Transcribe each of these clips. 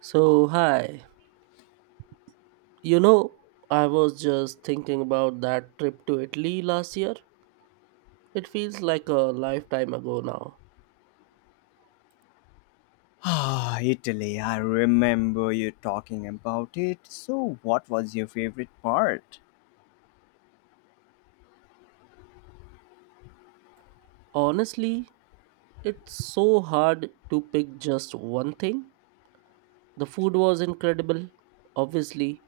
So, hi. You know, I was just thinking about that trip to Italy last year. It feels like a lifetime ago now. Ah, Italy, I remember you talking about it. So, what was your favorite part? Honestly, it's so hard to pick just one thing. The food was incredible, obviously,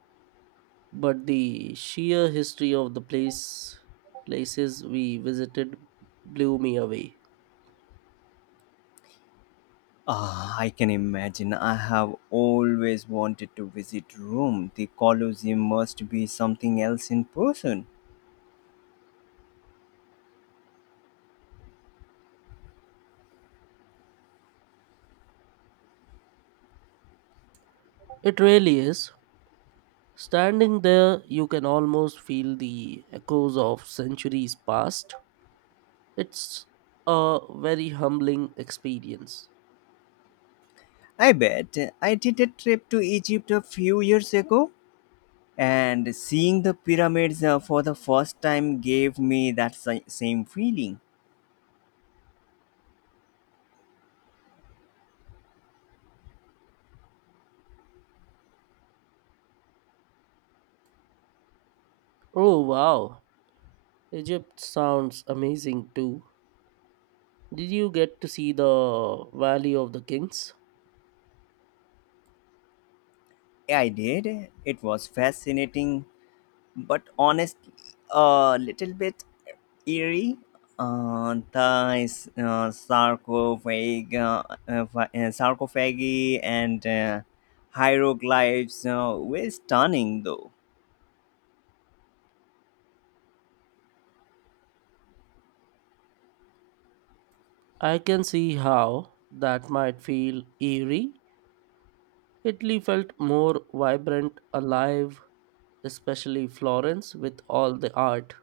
but the sheer history of the place places we visited blew me away. Ah, I can imagine. I have always wanted to visit Rome. The Colosseum must be something else in person. It really is. Standing there, you can almost feel the echoes of centuries past. It's a very humbling experience. I bet I did a trip to Egypt a few years ago, and seeing the pyramids for the first time gave me that same feeling. Oh wow, Egypt sounds amazing too. Did you get to see the Valley of the Kings? I did. It was fascinating, but honestly, a little bit eerie. The sarcophagi and hieroglyphs were stunning, though. I can see how that might feel eerie. Italy felt more vibrant, alive, especially Florence with all the art.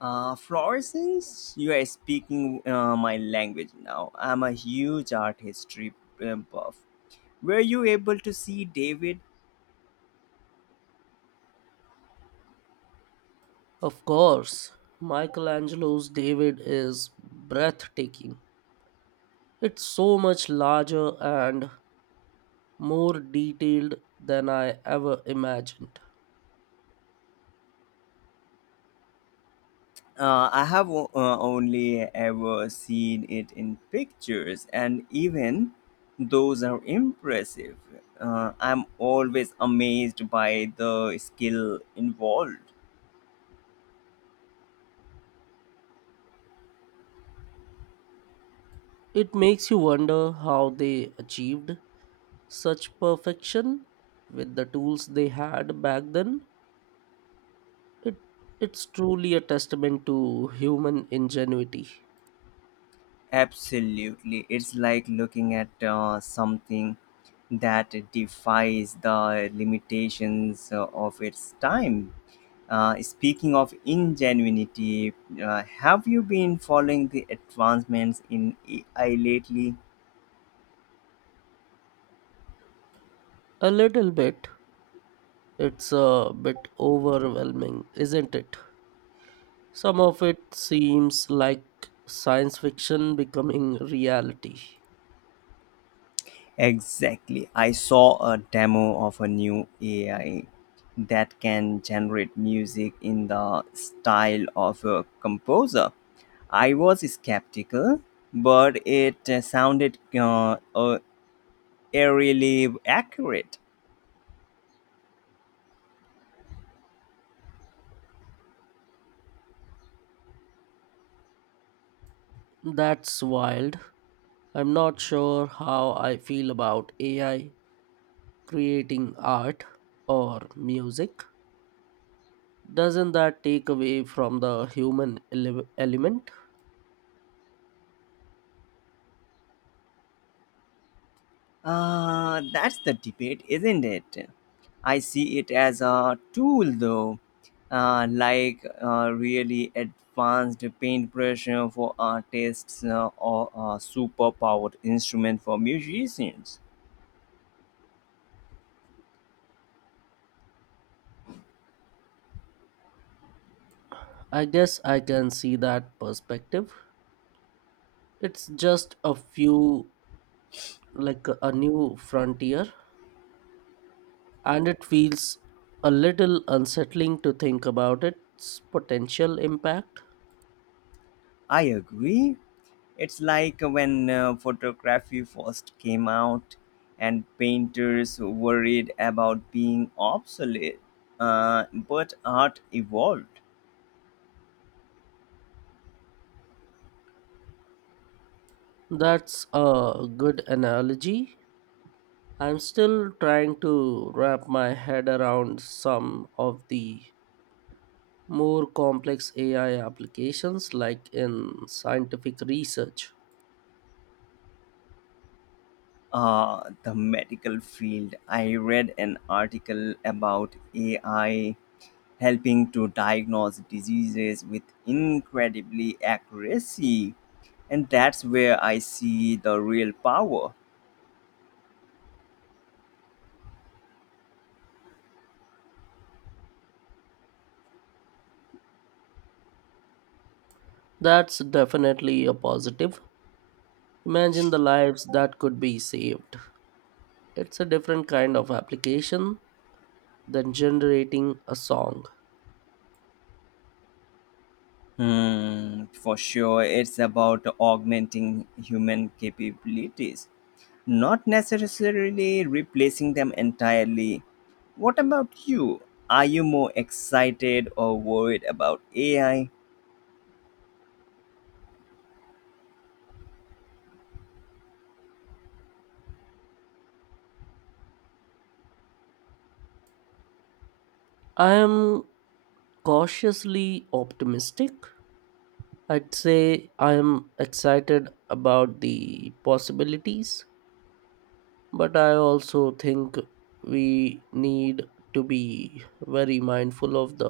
Florence, you are speaking my language now. I'm a huge art history buff. Were you able to see David? Of course, Michelangelo's David is breathtaking. It's so much larger and more detailed than I ever imagined. I have only ever seen it in pictures, and even those are impressive. I'm always amazed by the skill involved. It makes you wonder how they achieved such perfection with the tools they had back then. It, it's truly a testament to human ingenuity. Absolutely. It's like looking at something that defies the limitations of its time. Speaking of ingenuity, have you been following the advancements in AI lately? A little bit. It's a bit overwhelming, isn't it? Some of it seems like science fiction becoming reality. Exactly. I saw a demo of a new AI that can generate music in the style of a composer. I was skeptical, but it sounded eerily accurate. That's wild. I'm not sure how I feel about AI creating art or music. Doesn't that take away from the human element? That's the debate, isn't it? I see it as a tool, though, like a really advanced paintbrush for artists or a superpowered instrument for musicians. I guess I can see that perspective. It's just a few, like a new frontier, and it feels a little unsettling to think about its potential impact. I agree. It's like when photography first came out and painters worried about being obsolete, but art evolved. That's a good analogy. I'm still trying to wrap my head around some of the more complex AI applications like in scientific research. The medical field. I read an article about AI helping to diagnose diseases with incredibly accuracy, and that's where I see the real power. That's definitely a positive. Imagine the lives that could be saved. It's a different kind of application than generating a song. Hmm, for sure, it's about augmenting human capabilities, not necessarily replacing them entirely. What about you? Are you more excited or worried about AI? I am cautiously optimistic. I'd say I am excited about the possibilities, but I also think we need to be very mindful of the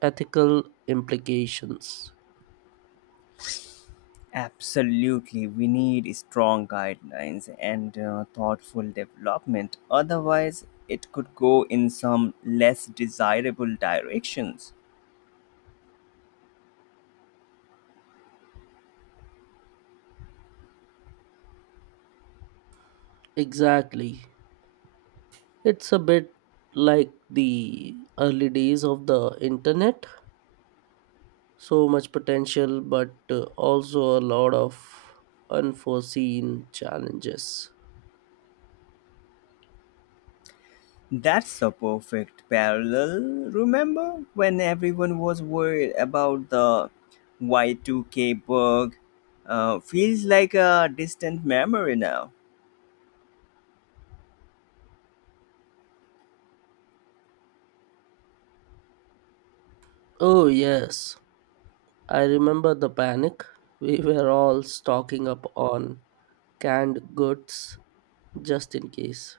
ethical implications. Absolutely, we need strong guidelines and thoughtful development. Otherwise, it could go in some less desirable directions. Exactly. It's a bit like the early days of the internet. So much potential, but also a lot of unforeseen challenges. That's a perfect parallel. Remember when everyone was worried about the Y2K bug? Feels like a distant memory now. Oh, yes. I remember the panic. We were all stocking up on canned goods just in case.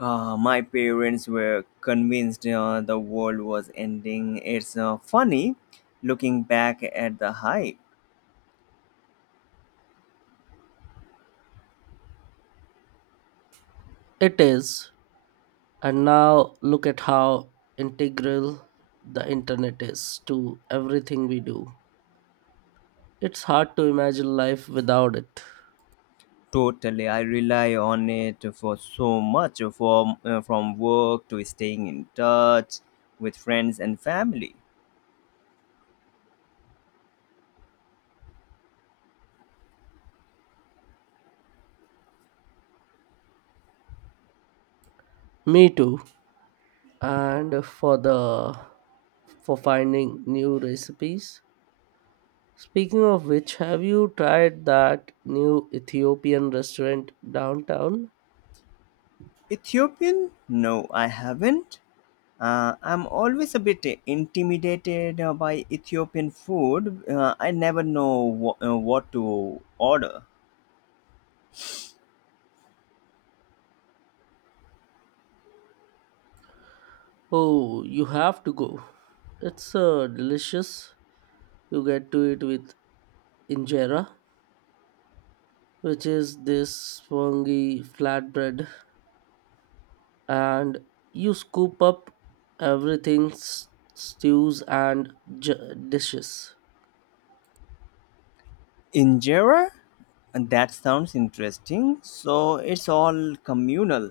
My parents were convinced the world was ending. It's funny looking back at the hype. It is. And now look at how integral the internet is to everything we do. It's hard to imagine life without it. Totally, I rely on it for so much from work to staying in touch with friends and family. Me too. And for the for finding new recipes. Speaking of which, have you tried that new Ethiopian restaurant downtown? Ethiopian? No, I haven't. I'm always a bit intimidated by Ethiopian food. I never know what to order. Oh, you have to go. It's delicious. You get to eat with injera, which is this spongy flatbread, and you scoop up everything, stews and j- dishes. Injera? And that sounds interesting. So it's all communal.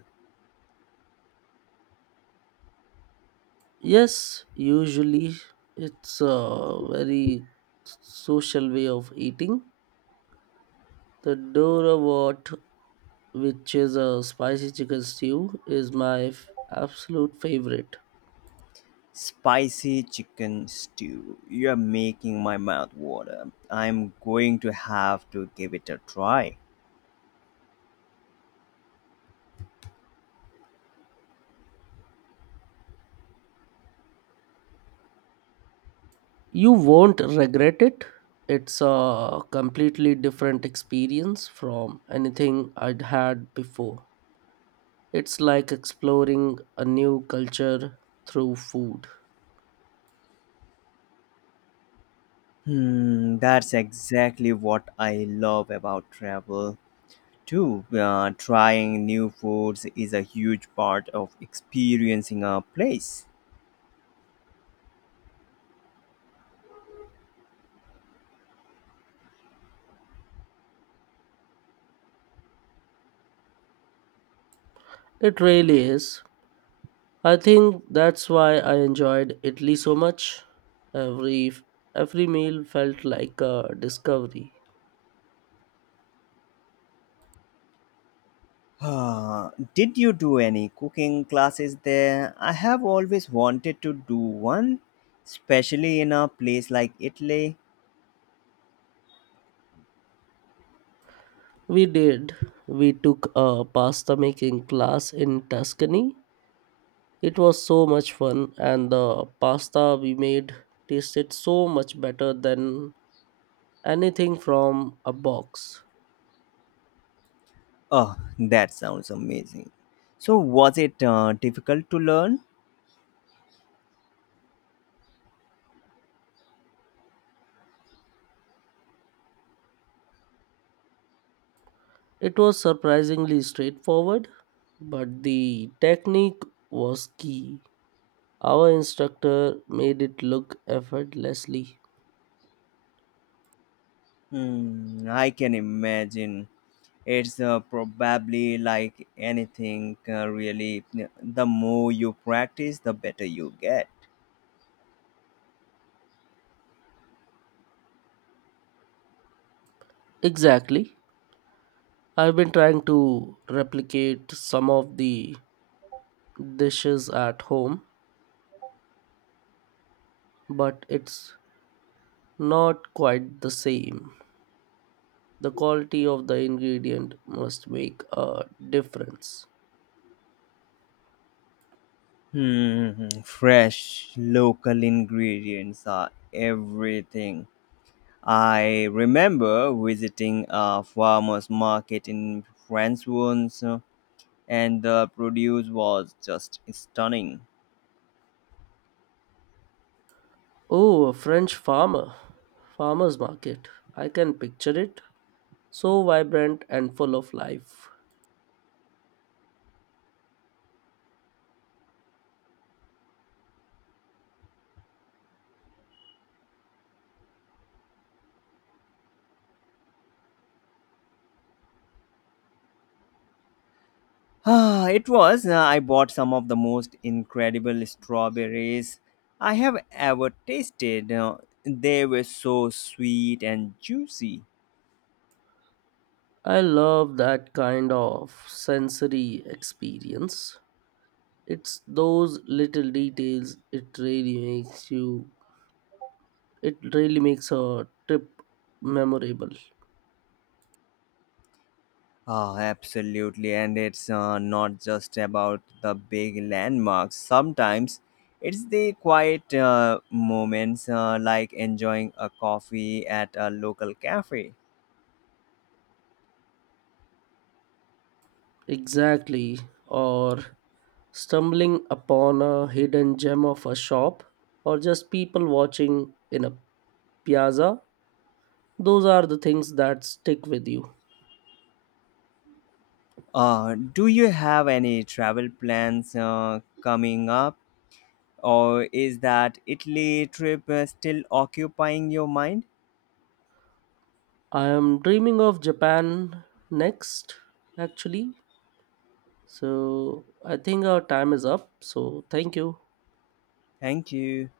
Yes, usually it's a very social way of eating. The dorawat, which is a spicy chicken stew, is my absolute favorite. Spicy chicken stew. You're making my mouth water. I'm going to have to give it a try. You won't regret it. It's a completely different experience from anything I'd had before. It's like exploring a new culture through food. Hmm, that's exactly what I love about travel too. Trying new foods is a huge part of experiencing a place. It really is. I think that's why I enjoyed Italy so much. Every every meal felt like a discovery. Did you do any cooking classes there? I have always wanted to do one, especially in a place like Italy. We did. We took a pasta making class in Tuscany. It was so much fun, and the pasta we made tasted so much better than anything from a box. Oh, that sounds amazing. So, was it difficult to learn? It was surprisingly straightforward, but the technique was key. Our instructor made it look effortlessly. Hmm, I can imagine. It's probably like anything, really. The more you practice, the better you get. Exactly. I've been trying to replicate some of the dishes at home, but it's not quite the same. The quality of the ingredient must make a difference. Hmm, fresh local ingredients are everything. I remember visiting a farmer's market in France once, and the produce was just stunning. Oh, a French farmer. Farmer's market. I can picture it. So vibrant and full of life. Ah, it was. I bought some of the most incredible strawberries I have ever tasted. They were so sweet and juicy. I love that kind of sensory experience. It's those little details. It really makes a trip memorable. Ah, absolutely. And it's not just about the big landmarks. Sometimes it's the quiet moments, like enjoying a coffee at a local cafe. Exactly. Or stumbling upon a hidden gem of a shop, or just people watching in a piazza. Those are the things that stick with you. Do you have any travel plans coming up? Or is that Italy trip still occupying your mind? I am dreaming of Japan next, actually. So I think our time is up. So thank you. Thank you.